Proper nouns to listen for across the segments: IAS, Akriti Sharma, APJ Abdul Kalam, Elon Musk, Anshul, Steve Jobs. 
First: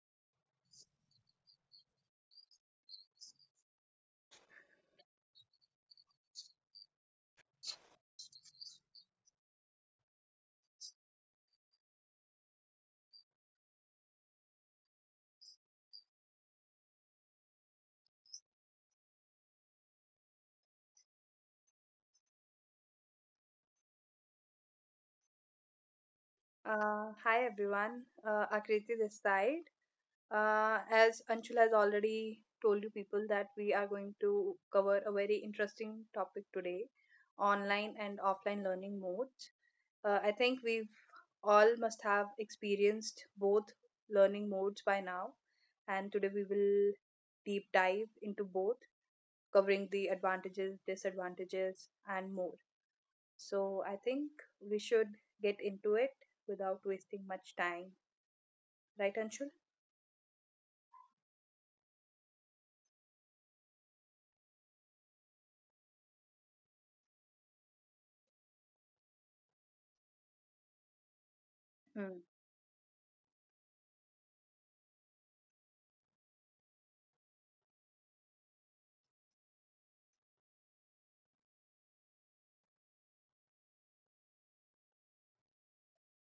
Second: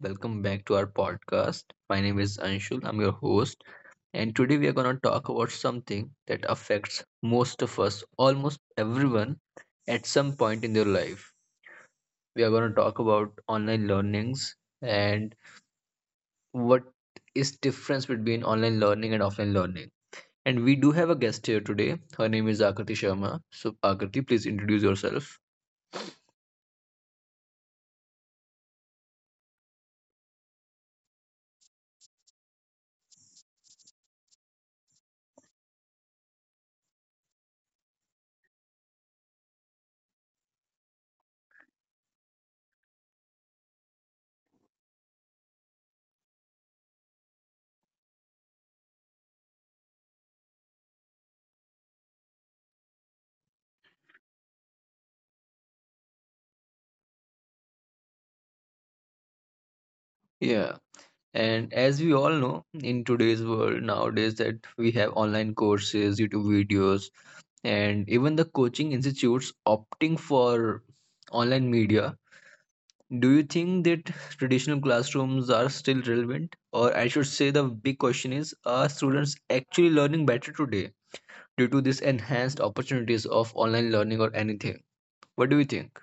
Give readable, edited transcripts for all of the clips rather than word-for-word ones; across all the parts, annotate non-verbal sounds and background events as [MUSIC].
welcome back to our podcast. My name is Anshul, I'm your host, and today we are going to talk about something that affects most of us, almost everyone, at some point in their life. We are going to talk about online learnings and what is difference between online learning and offline learning. And we do have a guest here today. Her name is Akriti Sharma. So Akriti, please introduce yourself. Hi everyone, Akriti this side. As Anshul has already told you people that we are going to cover a very interesting topic today, online and offline learning modes. I think we've all must have experienced both learning modes by now, and today we will deep dive into both, covering the advantages, disadvantages, and more. So I think we should get into it without wasting much time, right, Anshul? Yeah. And as we all know, in today's world nowadays, that we have online courses, YouTube videos, and even the coaching institutes opting for online Hmm. media. Do you think that traditional classrooms are still relevant? Or I should say, the big question is, are students actually learning better today due to this enhanced opportunities of online learning or anything? What do you think?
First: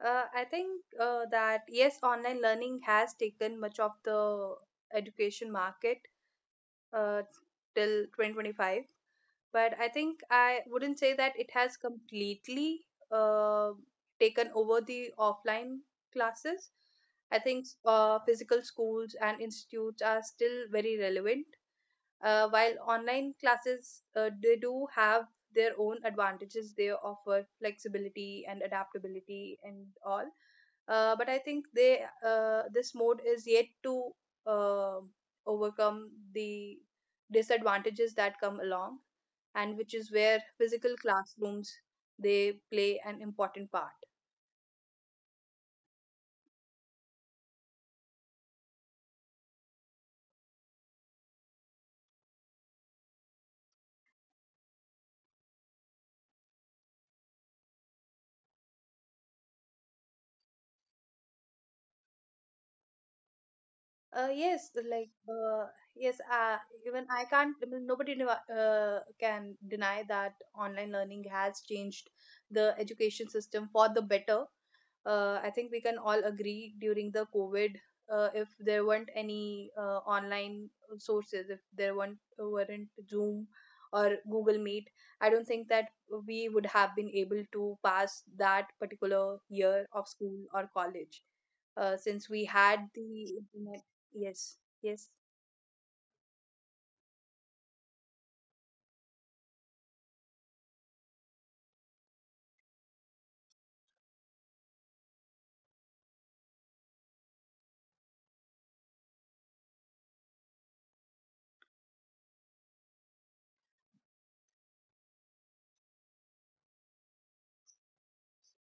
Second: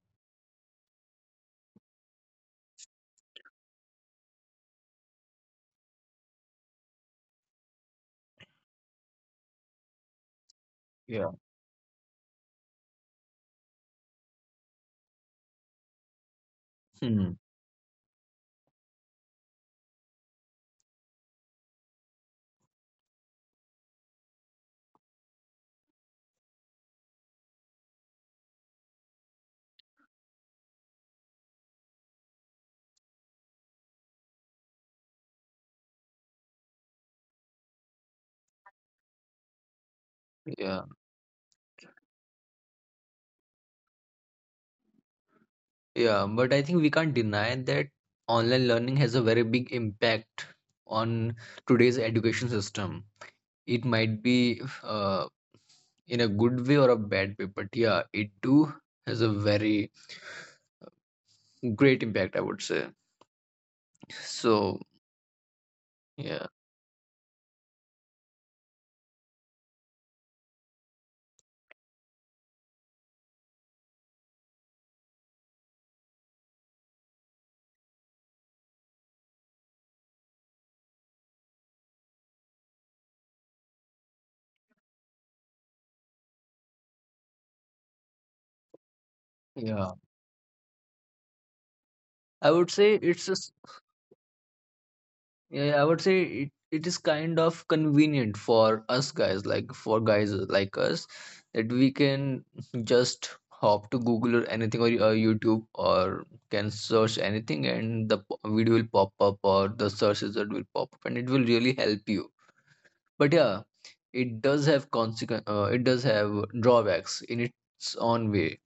I think that yes, online learning has taken much of the education market uh, till 2025, but I think I wouldn't say Yeah. that it has completely uh, taken over the offline classes. Hmm. I think physical schools and institutes are still very relevant, while online classes, they do have their own advantages. They offer flexibility and adaptability and all, but I think they this mode is yet to uh, overcome the disadvantages that come along, and which is where Yeah. physical classrooms, they play an important part. Yeah, but I think we can't deny that online learning has a very big impact on today's education system. It might be in a good way or a bad way, but yeah, it too has a very great impact, I would say. Yes, So, like yes, yeah, even I can't. I mean, nobody can deny that online learning has changed the education system for the better. I think we can all agree during the COVID, if there weren't any online sources, if there weren't Zoom or Google Meet, I don't think that we would have been able to pass that particular yeah, year of school or college, since I we would say had it's a the s- internet. Yes, yes, Yeah, I would say it is kind of convenient for us guys, like for guys like us, that we can just hop to Google or anything or YouTube or can search anything, and video will pop up or the search result will pop up and it will really help you. But yeah, it does have consequence. It does have drawbacks in its own way.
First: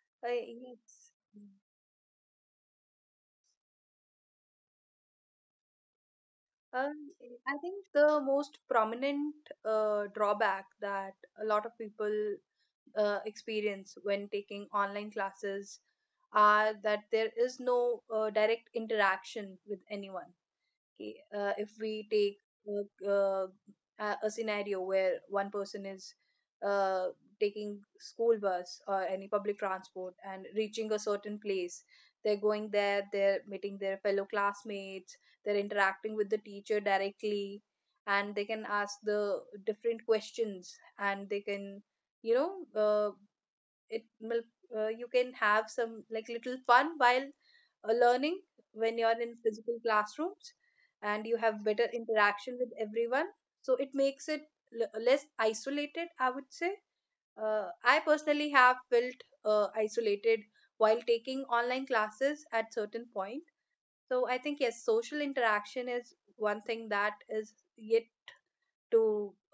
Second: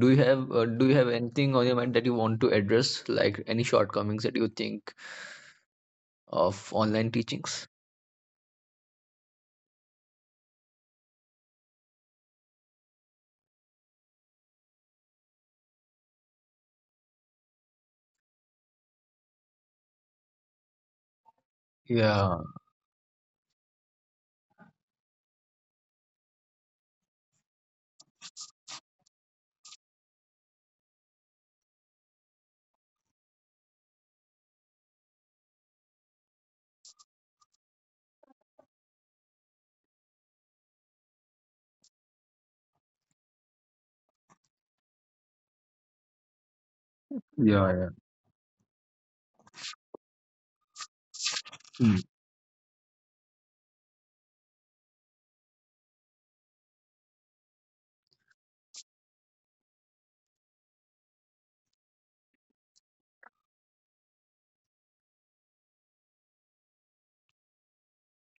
Do you have yes. anything on your mind that you want to address, like any shortcomings that you think of Um, online I teachings? think the most prominent drawback that a lot of people experience when taking online classes are that there is no direct interaction with anyone. If we take Yeah, uh, uh, a scenario where one person is uh, taking school bus or any public transport and reaching a certain place, they're going there, they're meeting their fellow classmates, they're interacting with the teacher directly, and they can ask the different questions, and they can, you know uh, it will, you can have some like little fun while learning yeah, yeah. when you're in physical classrooms, and you have better interaction with Mm. everyone. So it makes it less isolated, I would say. I personally have felt isolated while taking online classes at certain point. So I think, yes, social interaction is one thing that is yet to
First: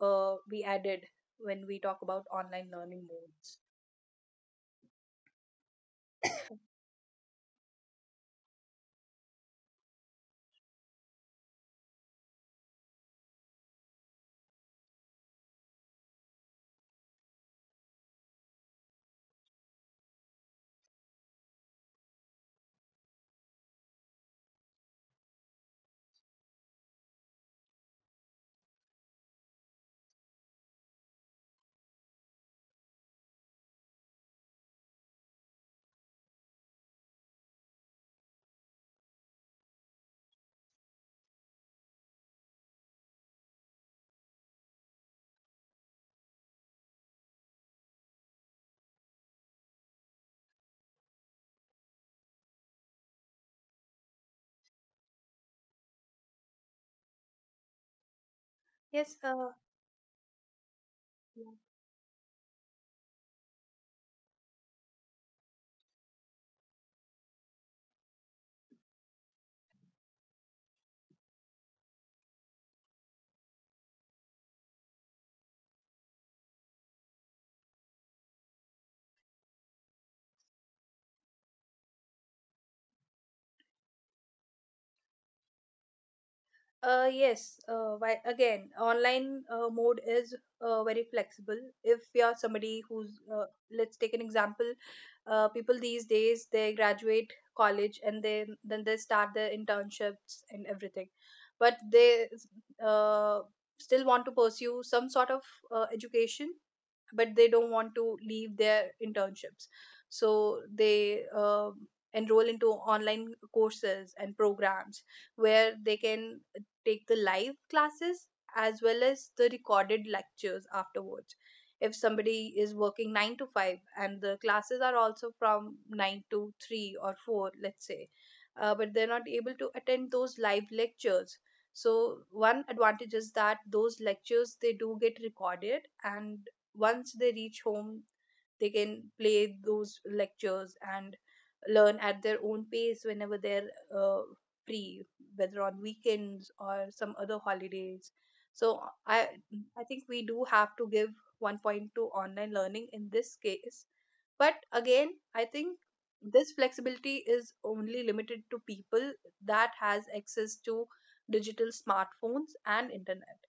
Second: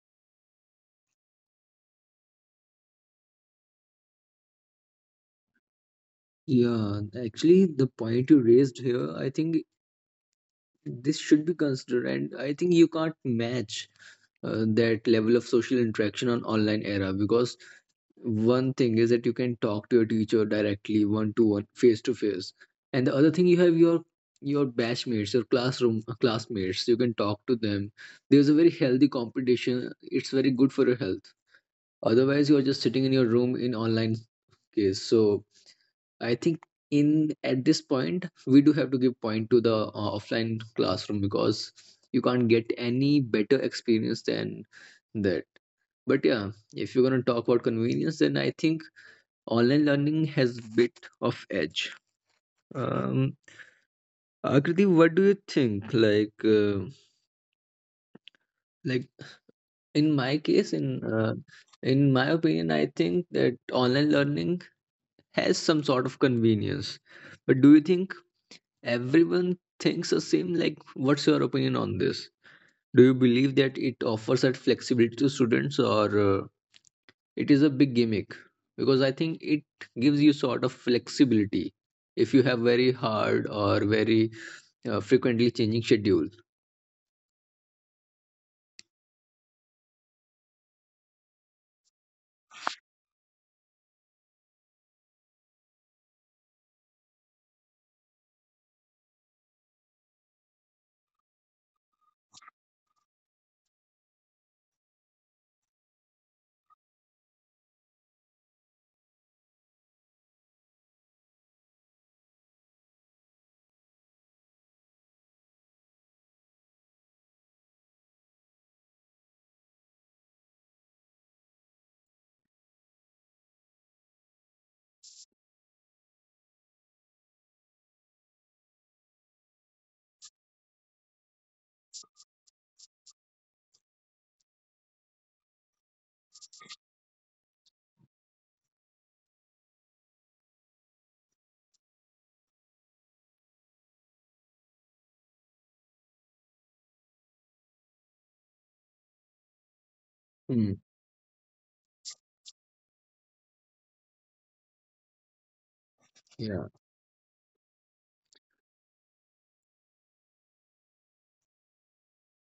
be added when we talk about online learning modes. Yeah, actually, the point you raised here, I think this should be considered, and I think you can't match that level of social interaction on online era, because one thing is that you can talk to your teacher directly, one to one, face to face, and the other thing, you have your batchmates, your classroom classmates. You can talk to them. There's a very healthy competition. It's very good for your health. Otherwise, you are just sitting in your room in online case. So I think in at this point we do have to give point to the offline classroom, because you can't get any better experience than that. But yeah, if you're gonna talk about convenience, then I think online learning has bit of edge. Um, Akriti, what do you think? Yes, Like in my case, yeah. In my opinion, I think that online learning has some sort of convenience. But do you think Everyone thinks the same. Like, what's your opinion on this? Do you believe that it offers that flexibility to students, or it is a big gimmick? Because I think it gives you sort of flexibility if you have very hard or very frequently changing schedule. Yes, why, again, online mode is very flexible. If you're somebody who's, let's take an example. People these days, they graduate college, and they then they start their internships and everything, but they uh, still want to pursue some sort of education, but they don't want to leave their internships, so they enroll into online courses and programs where they can take the live classes as well as the recorded lectures afterwards. If somebody is working 9 to 5 and the classes are also from 9 to 3 or 4, let's say, but they're not able to attend those live lectures. So one advantage is that those lectures, they do get recorded, and once they reach home, they can play those lectures and learn at their own pace whenever they're uh, free, whether on weekends or some other holidays. So i I think we do have to give one Hmm. point to online learning in this case. But again, I think this flexibility is Yeah, only limited to people that has access to digital smartphones and internet.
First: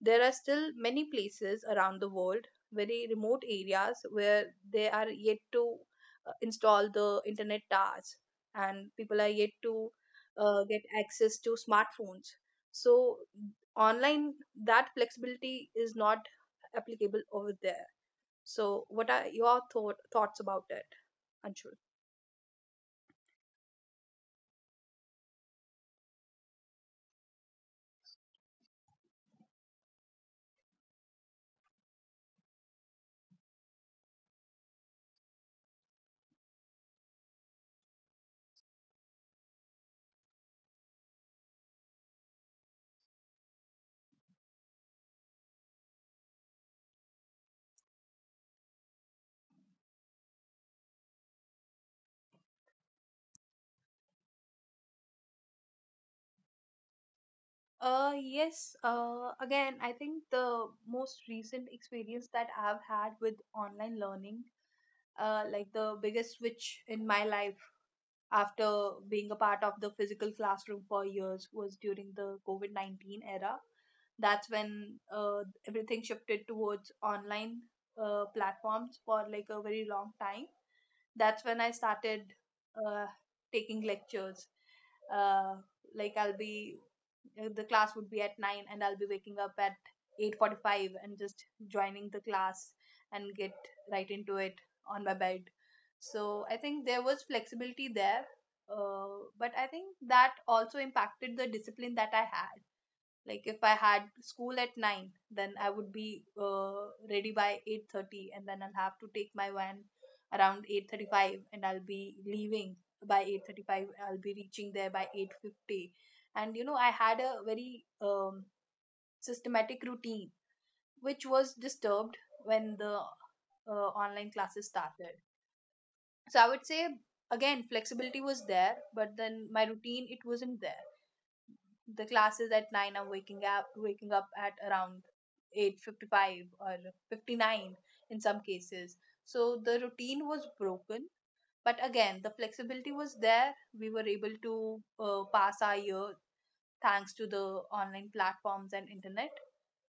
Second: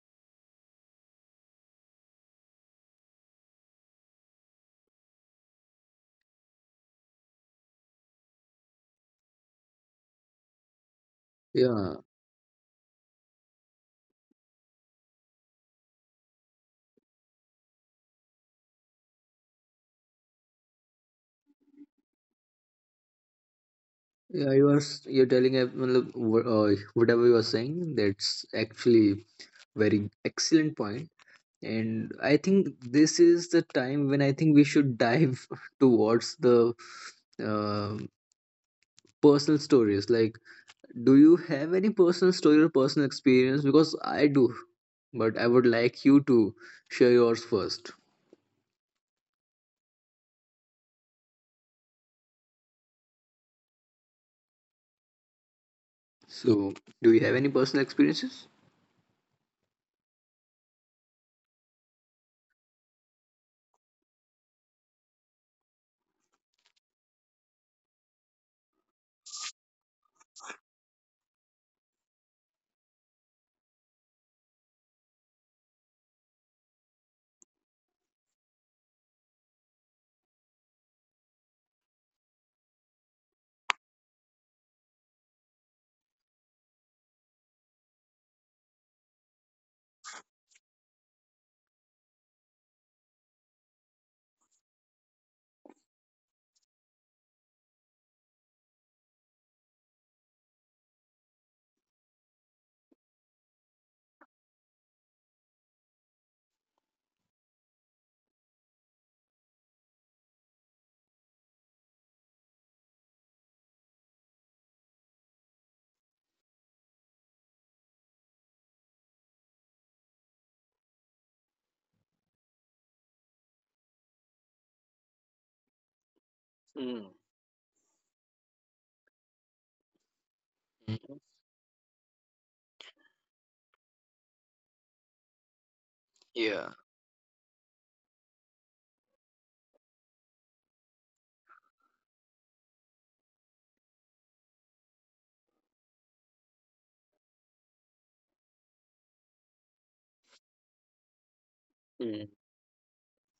There are still many places around the world, very remote areas, where they are yet to install the internet towers, and people are yet to get access to yeah, smartphones. So, online, that flexibility is not applicable over there. So, what are your thoughts about it, Anshul? yeah. Matlab, whatever you are saying. That's actually very excellent point. And I think this is the time when I think we should dive [LAUGHS] towards the uh, personal stories. Like, do you have any personal story or personal experience? Because I do, but I would like you to share yours first. So do you have any personal experiences? Yes, again, I think the most recent experience that I've had with online learning, like the biggest switch in my life after being a part of the physical classroom for years, was during the COVID COVID-19 era. That's when everything shifted towards online platforms for like a very long time. That's when I started uh, taking lectures. Uh, like I'll be the class would be at 9, and I'll be waking up at 8:45 and just joining the class and get right into it on my bed. So I think there was flexibility there, but I think that also impacted the discipline that I had. Like, if I had school at 9, then I would be ready by 8:30, and then I'll have to take my van around 8:35, and I'll be leaving by 8:35, I'll be reaching there by 8:50. And you know, I had a very systematic routine, which was disturbed when the Mm. online classes started. So I would say, again, Mhm. flexibility was there, but then my routine, it wasn't there. The classes at 9, I'm Yeah. waking up at around 8:55 or 59 in some cases. So the routine was broken, but again the flexibility was there. We were able to pass our year, thanks to the online platforms Mm. and internet.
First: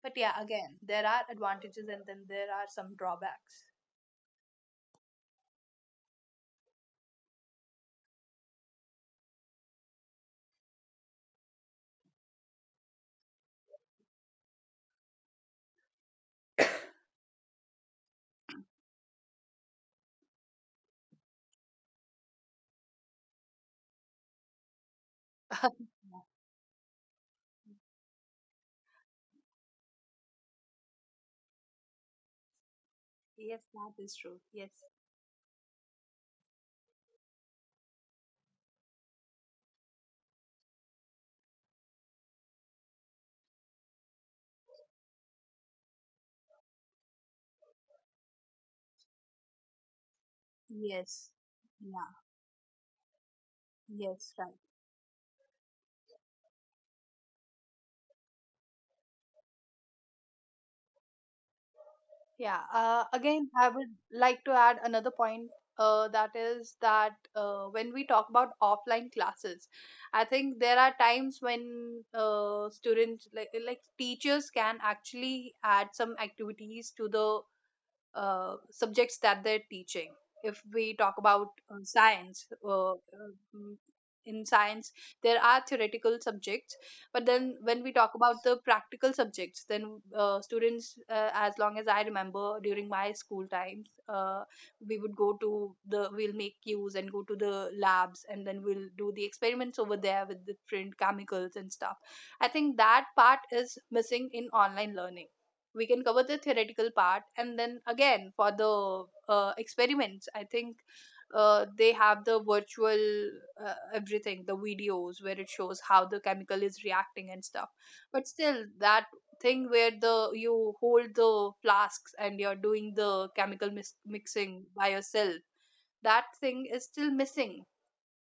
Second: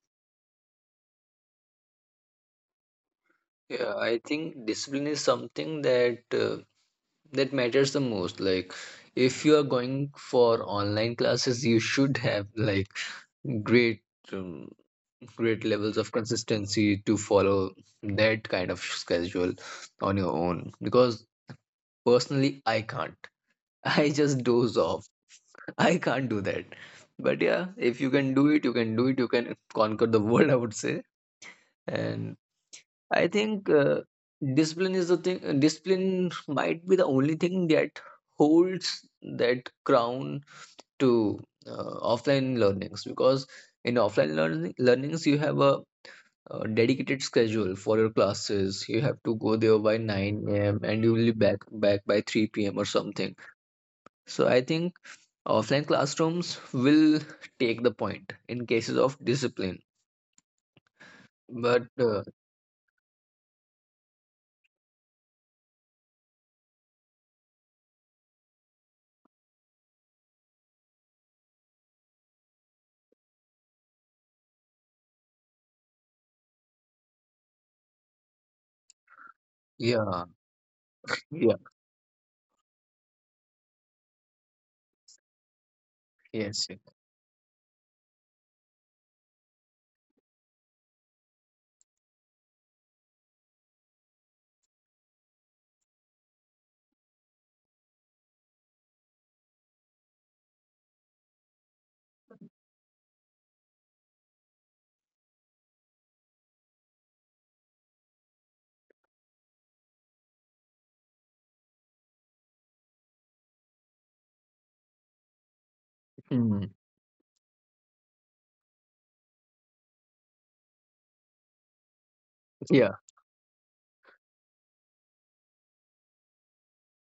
But yeah, again, there are advantages and then there are some drawbacks. Yeah. I think discipline is something that matters the most. Like, if you are going for online classes, you should have like Great, um, great levels of consistency to follow that kind of schedule on your own. Because personally, I can't. [LAUGHS] I just doze off. [LAUGHS] Yeah. I can't do that. But yeah, if you can do it, you can do it. You can conquer the [LAUGHS] world, I would say. And Yes, I that think is true. Yes. discipline is the thing. Discipline might be the only thing that holds that crown to offline learnings, because in offline learnings you have a dedicated schedule for your classes. You have to go there by 9 a.m. Yes. and you will be back Yeah. back by 3 p.m. or something. Yes, right. So I think offline classrooms will take the point in cases of discipline. But Yeah. uh, Again, I would like to add another point. That is that when we talk about offline classes, I think there are times when students, like teachers, can actually add some activities to the subjects that they're teaching. If we talk yeah, about science, yeah, mm, in science, there are theoretical subjects, but then when yes, we yes. talk about the practical subjects, then students, as long as I remember during my school times, we would go to the, we'll make queues and go to the labs, and then we'll do the experiments over there with different chemicals and stuff. I think that part is missing in online learning. We can cover the theoretical part, and then again, for the experiments, I think they have the virtual everything, the videos where it shows how the chemical is reacting and stuff. Mm. But still, that thing where the you hold the flasks and you're doing the chemical Yeah, mixing by yourself, that thing is still missing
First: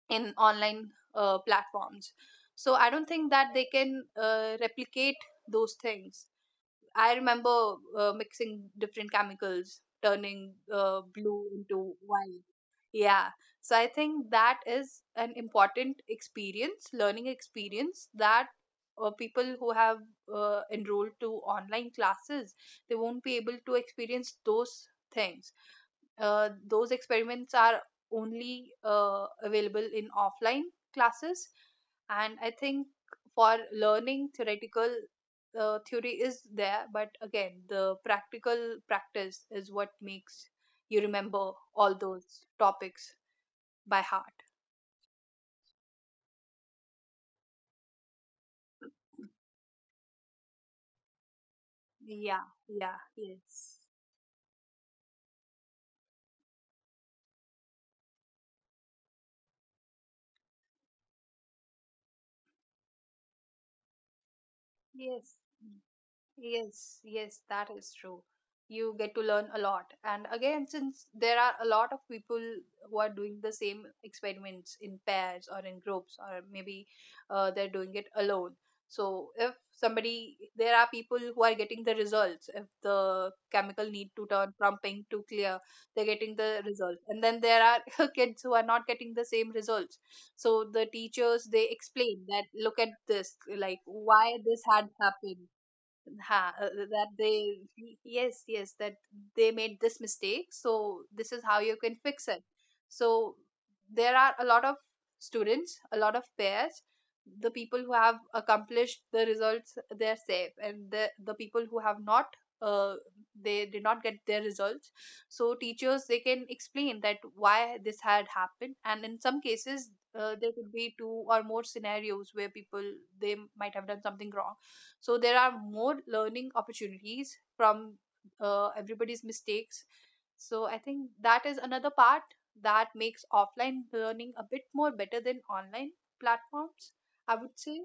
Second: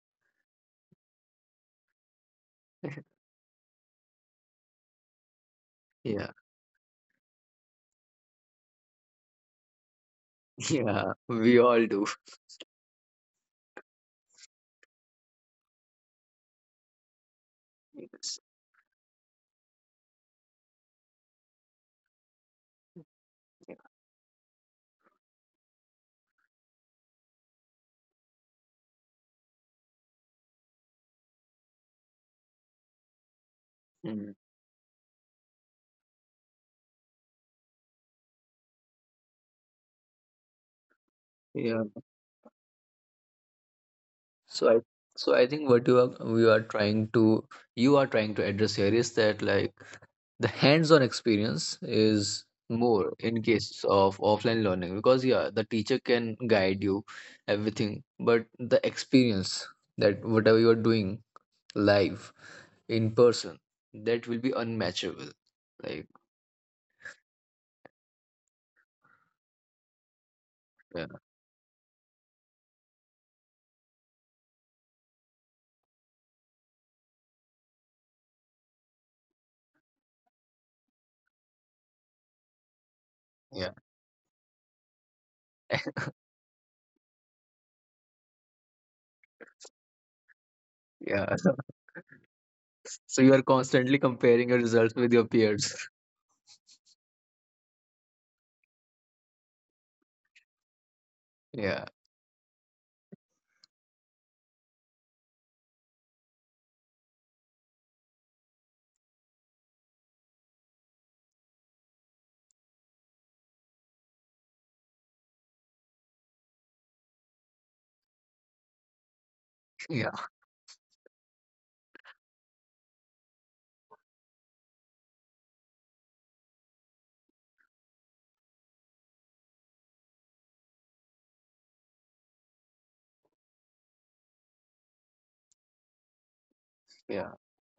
in online platforms. So I don't think that they can replicate those things. yeah. I remember mixing different chemicals, turning [LAUGHS] Yeah, blue we all into do. white. Yeah. So I think that is an important experience, learning experience, Yes. that people who have enrolled to online classes, they won't be able Yeah. to experience those things. Those experiments are only available in offline classes. And I think for learning Mm. theoretical, theory is there, but again the practical practice is what makes you remember Yeah. all those topics by heart. So I, so I think what you are we are trying to, you are trying to address here is that, like, the hands-on experience is Yeah, yeah. more in Yes, case of offline learning, because yeah, the teacher can guide you everything, but the experience that whatever you are doing live in person, that will be unmatchable. yes. Like, Yes, yes, that is true. You get to learn a lot. And again, yeah, since there are a lot of people who are doing the same experiments in pairs or in groups, or maybe they're doing it alone. So, if somebody, there are people who are getting the results, if the yeah, chemical need to turn from pink to clear, they're getting the results. And then there are [LAUGHS] kids who are not getting the same results. So, the yeah. teachers, they explain that, look at [LAUGHS] So you this, are like constantly why comparing your this had results with your happened. peers. That they Yes, yes, that they made this mistake, so this is [LAUGHS] how you Yeah, can fix it. So there are a lot of students, a lot of pairs. The people who have accomplished the results, they're safe, and the people who have not, uh, they did not get their results. So teachers, they can explain that why this had happened. And in some cases, yeah, there could be two or more scenarios where people, they might have done something wrong. So there are more learning opportunities from everybody's mistakes. So I think that is another part that makes offline learning a bit more better than online platforms, I yeah. would say.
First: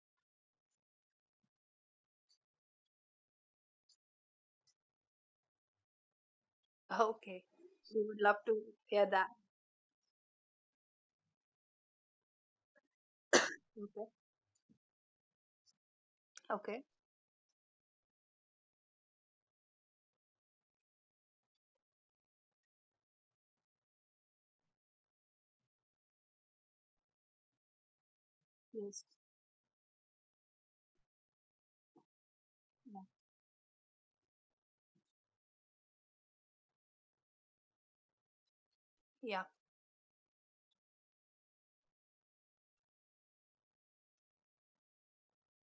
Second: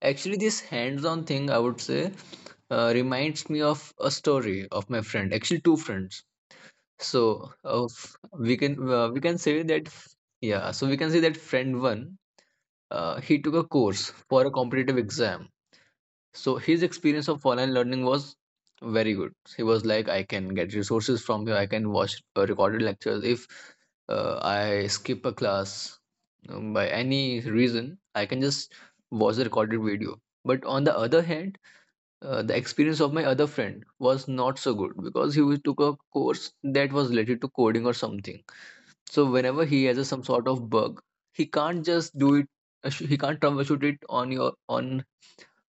Actually, this hands-on thing, I would say, reminds me of a story of my friend. Actually, two friends. [LAUGHS] Okay. So, We would love to hear we that. can say that, yeah. So we can say that friend one, he took a Okay. course for a competitive exam, so Okay. his experience of online learning was very good. He was like, I can get resources from here. I can watch recorded lectures. If I skip a class by any reason, I can just Yes. watch the recorded video. But on the other hand, the experience Yeah, of my other friend was not so good, because he took a course that was related to coding or something. So yeah, whenever he has a, some sort of bug, he can't just do it. He can't troubleshoot it on your on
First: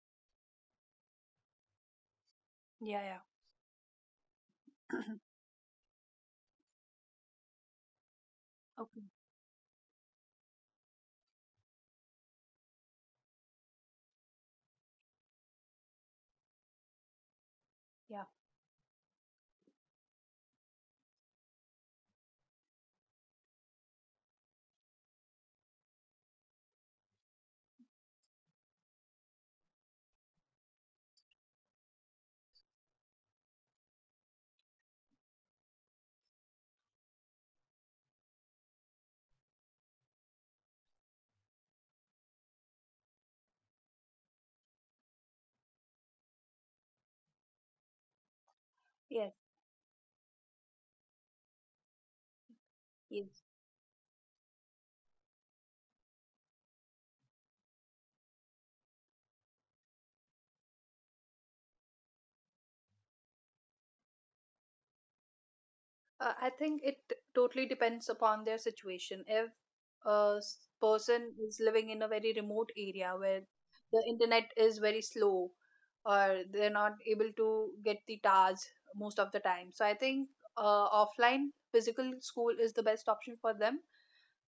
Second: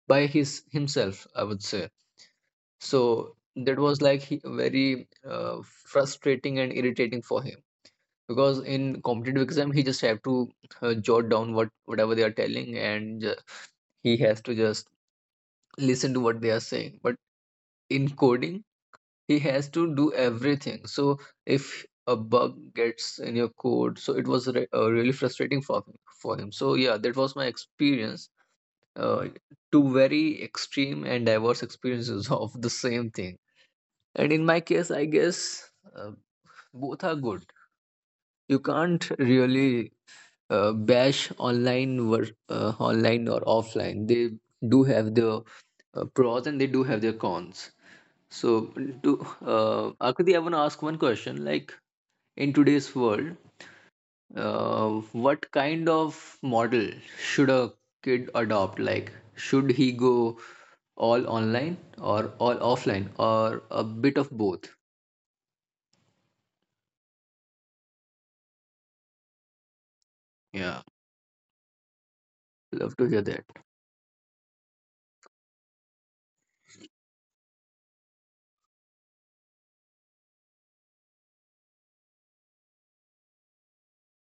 by his himself, I would say. yeah, So that was like, yeah. very [CLEARS THROAT] frustrating and irritating for him, because in Okay. competitive exam he just have to jot down whatever they are telling, and he has to just listen to what they are saying. But in Yeah. coding he has to do everything. So if a bug gets in your code, so it was re really frustrating for him, for him. So yeah, that was my experience. Uh, Two very extreme and diverse experiences [LAUGHS] of the same thing. And in my case, I guess uh, both are good. You can't really bash online or offline. They do have their pros, and they do have their cons. So, Yes, to Akriti, I want to ask one question. Like, in today's yes. world, uh, what kind of model should a kid adopt? Like, should he go all online or all offline or a bit of both? I think it totally depends upon their situation. If a Yeah, person is living in a very remote love area to hear where that. the internet is very slow, or they're not able to get the TARS most of the time. So I think offline physical school is the best option for them,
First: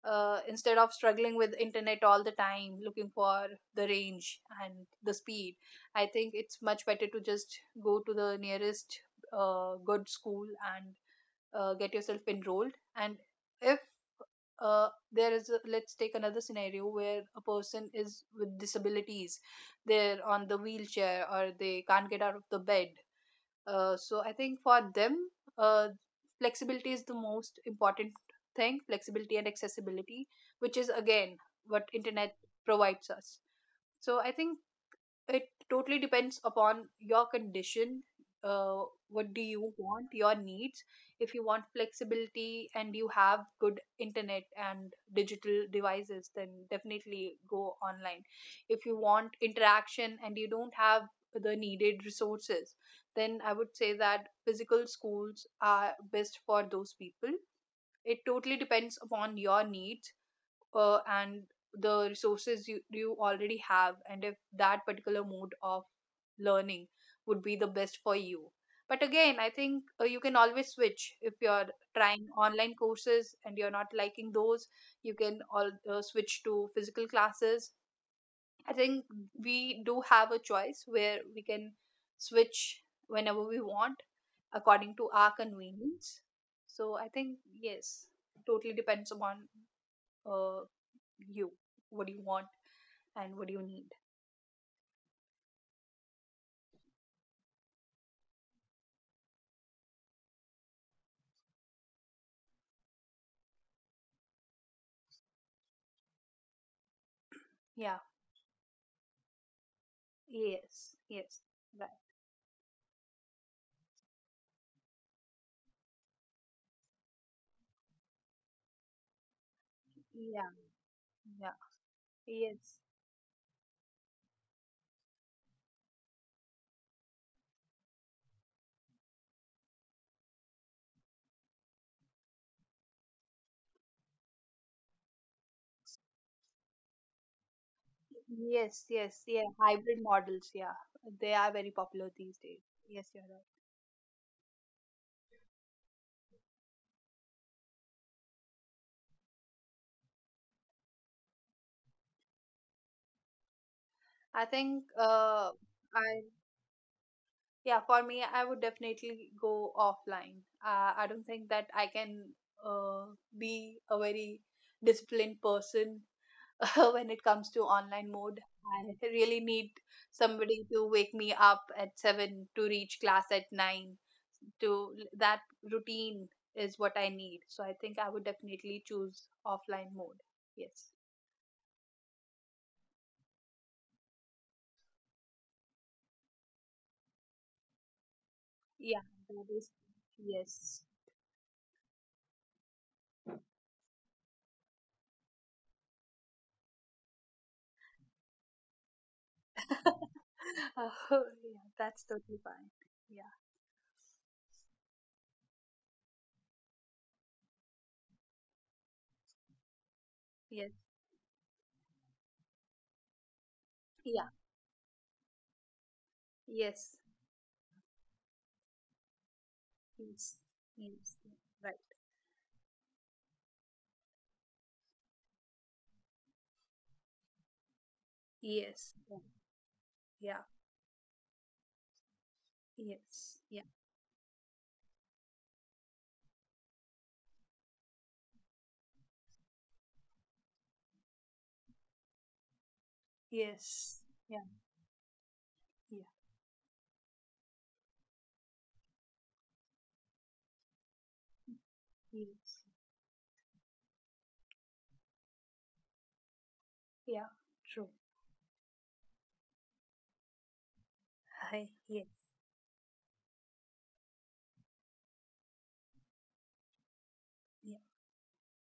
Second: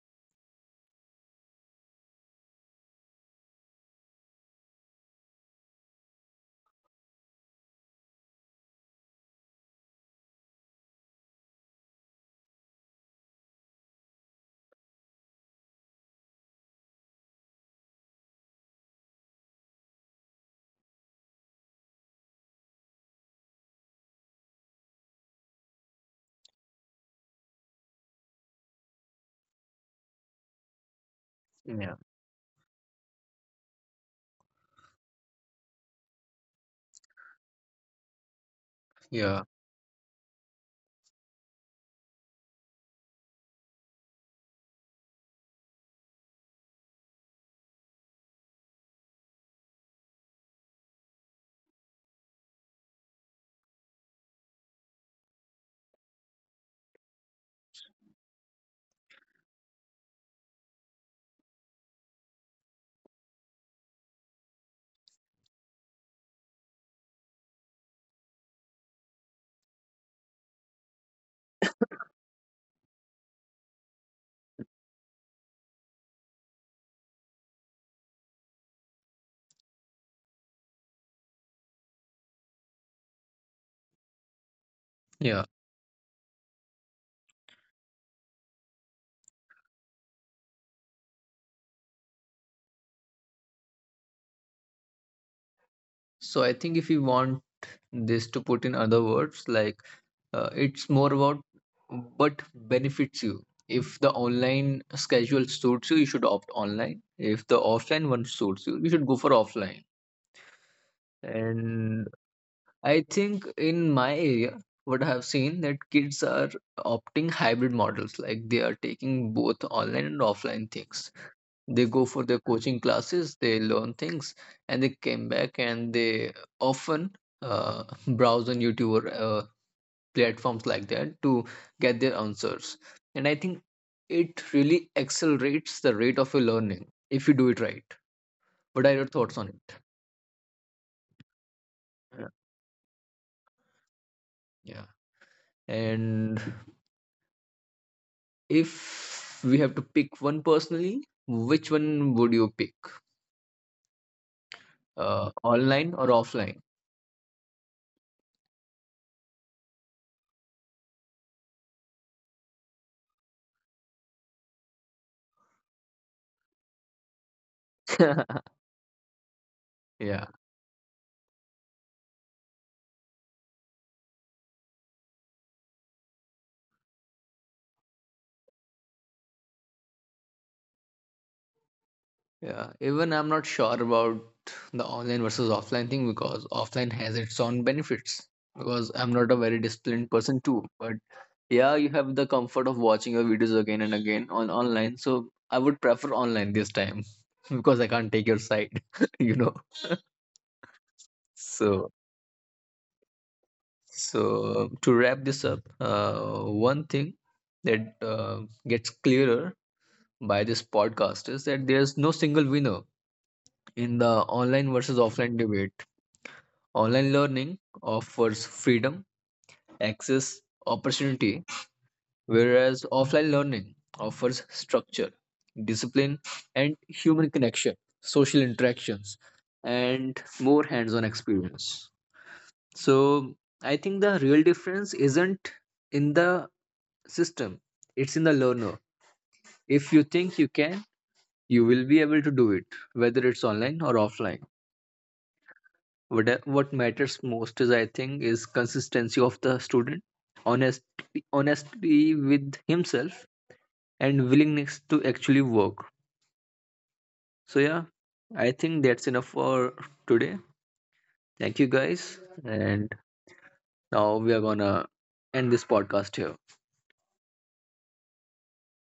instead of struggling with internet all the time, looking for the range and the speed. I think it's much better to just go to the nearest good school, and get yourself enrolled. And if there is a, let's take another scenario where a person is with disabilities, they're on the wheelchair or they can't get out of the bed. So I think for them, uh, flexibility is the most important thing, flexibility and accessibility, which is again what internet provides us. So I think it totally depends upon your condition. Uh, what do Yeah, you want, your needs? If you want flexibility and you have good internet and digital devices, then definitely go online. If you want interaction and you don't have the needed resources, then I would say that physical schools are best for those people. It totally depends upon your needs, and the resources you already have, and if that particular mode of learning would be the best for you. But again, I think you can always switch. If you're trying online courses and you're not liking those, you can all switch to physical classes. I think we do have a choice where we can switch whenever we want, according to our yeah. convenience. So I think, yes, totally depends upon uh, you. What do you want and what do you need? So I think if you want this to put in other words, like it's more about what benefits you. If the online schedule suits you, you should opt online. If the Yeah. offline one suits you, you should go for offline. Yes, yes, right. And I think in my area, what I have seen, that kids are opting hybrid models, like they are taking both online and Yeah, offline things. yeah. They go for their Yes, coaching classes. They learn things, and they came back, and they often [LAUGHS] browse on YouTube or platforms like that to get their answers. And I think it really accelerates the rate of your learning if you do it right. yes, What are yes. your thoughts Yeah, on it? hybrid models. Yeah, they are very popular Yeah. these days. Yes, you're right. Yeah. And if we have to pick one personally, which one would you pick, I think online or I offline? yeah, for me, I would definitely go offline. I don't think that I can uh, be a very disciplined person [LAUGHS] when it comes to online mode. [LAUGHS] I really need Yeah. somebody to wake me up at 7 to reach class at 9, to that routine is what I need. So I think I would definitely choose offline mode. Yes. Yeah, even I'm not sure about the online versus offline thing, because offline has its own benefits. Because Yeah, I'm not a that very is, disciplined person too, yes. but yeah, you have the comfort of watching your videos again and again on online. So I would prefer online this time [LAUGHS] because I can't take your side. [LAUGHS] you know. [LAUGHS] Oh, yeah, So, that's totally fine. Yeah. so, to wrap this up, one thing that gets clearer by this Yes. podcast is that there's no single winner in the Yeah. online versus offline debate. Online Yes. learning offers freedom, access, Yes. Yes. opportunity, Right. whereas offline learning offers structure, discipline, and human connection, social Yes. interactions, Yeah. and Yeah. more hands on experience. So, Yes. Yeah. I think the real difference isn't in the system, it's in the learner. If you think you can, you will be able to do it, whether it's Yes. online or Yeah. offline. Yeah. What matters most is I think is consistency of the student. Honesty Yes. with himself, and willingness to actually work. 标 So 注 yeah, I think that's enough for today. 黑 Thank you 夜。夜 guys, and now we are gonna end this podcast here.